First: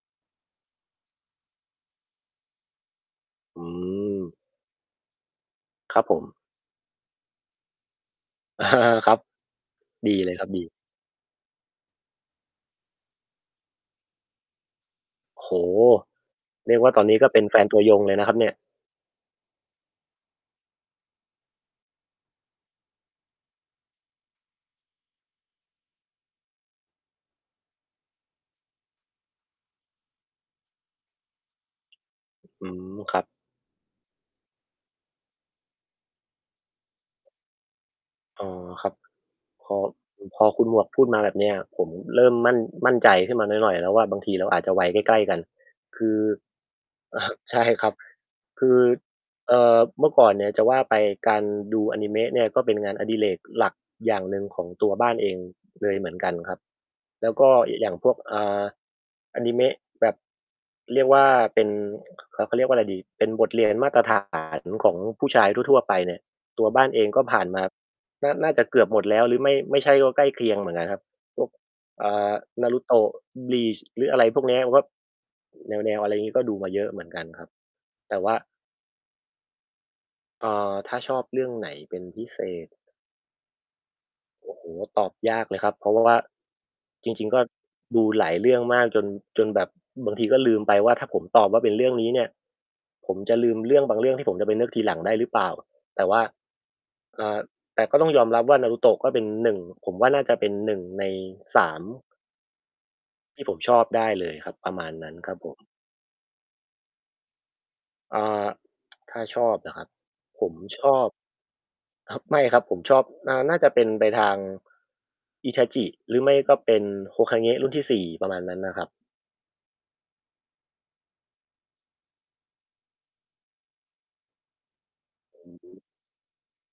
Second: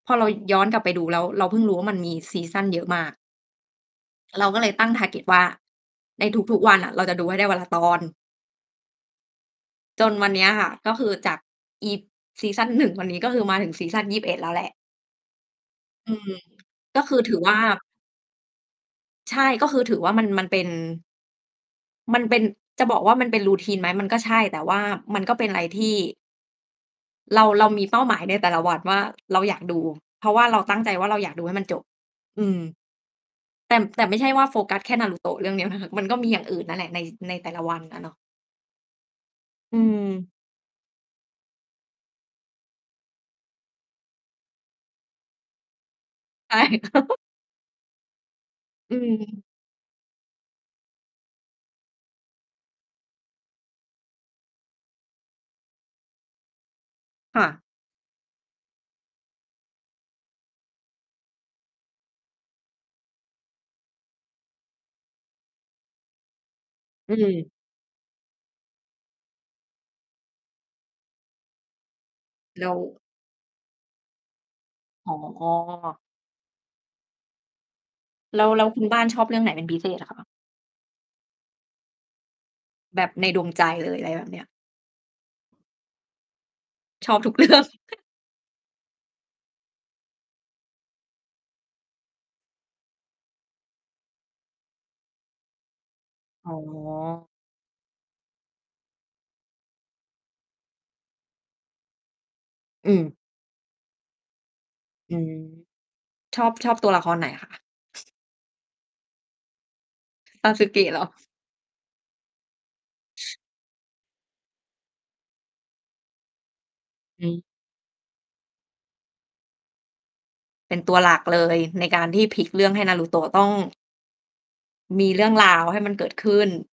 พอเราย้อนกลับไปดูแล้วเราเพิ่งรู้ว่า มันมีซีซันเยอะมาก อืม เราก็เลยตั้ง target ว่า ครับผใม นทุก ๆ วันน่ะเราจะดูให้ได้วันละตอน ครับ จดีนวเัลนยเนครี้ับ ยดค่ะ ี ก็คือจากอีซีซัน 1 วันนี้ มาถึงซีซัน 21 แล้วแหละ โอ้โฮ! อืม เรียกว่า กต็อนคนีื้อก็ถืเปอ็นวแ่ฟา นตัวยงเลยนะครับเนี่ย ใช่ ก็คือถือว่า มัน มันเป็น มันเป็น จะบอกว่า มันเป็น routine ไหม? มันก็ใช่ แต่ว่ามันก็เป็นไรที่ เรา เรามีเป้าหมายในแต่ละวันว่า เราอยากดู เพราะว่าเราตั้งใจว่า เราอยากดูให้มันจบ อืม อืม ครับ แต่ แต่ไม่ใช่ว่าโฟกัสแค่นารูโตะเรื่องเดียวนะคะ มันก็มีอย่างอื่นนั่นแหละ ใน ในแต่ละวัน น่ะเนาะ อ๋อ ครับ พออ ือือ ม พอคุณหมวกพูดมาแบบเนี้ย ผมเริ่มมั่น มั่นใจขึ้นมาหน่อย ๆ แล้วว่า บางทีเราอาจจะวัยใกล้ ๆ กัน คือ ใช่ อ่า ใช่ครับ คือ อืม เอ่อ เมื่อก่อนเนี่ย จะว่าไปการดูอนิเมะเนี่ยก็เป็นงานอดิเรกหลักอย่างหนึ่งของตัวบ้านเองเลยเหมือนกันครับ แล้วคก่็ะ เอะ อย่างพวก อ่า อนิเมะ แบบ เรียกว่า เป็น เขา เขาเรียกว่าไรดี เป็นบทเรียน มาตรฐาน ของผู้ชายทั่ว ๆ ไปเนี่ย ตัวบ้านเองอืก็ผ่านม มาน่า น่าจะเกือบหมดแล้ว หรือไม่ ไม่ใช่ก็ใกล้เคียงเหมือนกันครับ พวก อ่า แล้ว Naruto Bleach หรืออะไรพวกเนี้ย ก็ อ๋แนอ ว ๆ อะไรงี้ ก็ดูมาเยอะเหมือนกันครับ แต่ว่า แล้ว แล้วคุณบ้านชอบเรื่องไหนเป็นพิเศษ เหรอคะ? เอ่อ ถ้าชอบเรื่องไหนเป็นพิเศษ แบบในดวงใจเลย ไรแบบเนี้ย โอ้โฮ ตอบยากเลยครับ เพราะ ว่า ชจอบริทง ุๆ ก ก็เรื่อง ดูหลายเรื่องมากจน จนแบบบางทีก็ลืมไปว่า ถ้าผมตอบว่า เป็นเรื่องนี้เนี่ย ผมจะลืมเรื่องบางเรื่องที่ผมจะไปเลือกทีหลังได้หรือเปล่า แต่ว่า อ๋ออ ่า แต่ก็ต้องยอมรับว่า Naruto ก็เป็น 1 ผมว่าน่าจะเป็น 1 ใน 3 อืม ที่ผมชอบได้เลยครับ ประมาณนั้อืนครม ับผม ชอบ ชอบตัวละครไหน คะ? อ่า ถ้าชอบเหรอครับ? ผมชSasuke เอหรอ? บ ครับ ไม่ครับ ผมชอบ อ่า น่าจะเป็นไปทาง Itachi หรือไม่ก็เป็นโฮอืคาม เงะรุ่นที่ 4 ประมาณนั้นน่ะครับ เป็นตัวหลักเลย ในการที่พลิกเรื่องให้นารูโตะต้อง มีเรื่องอรืาวให้ม มันเกิดขึ้น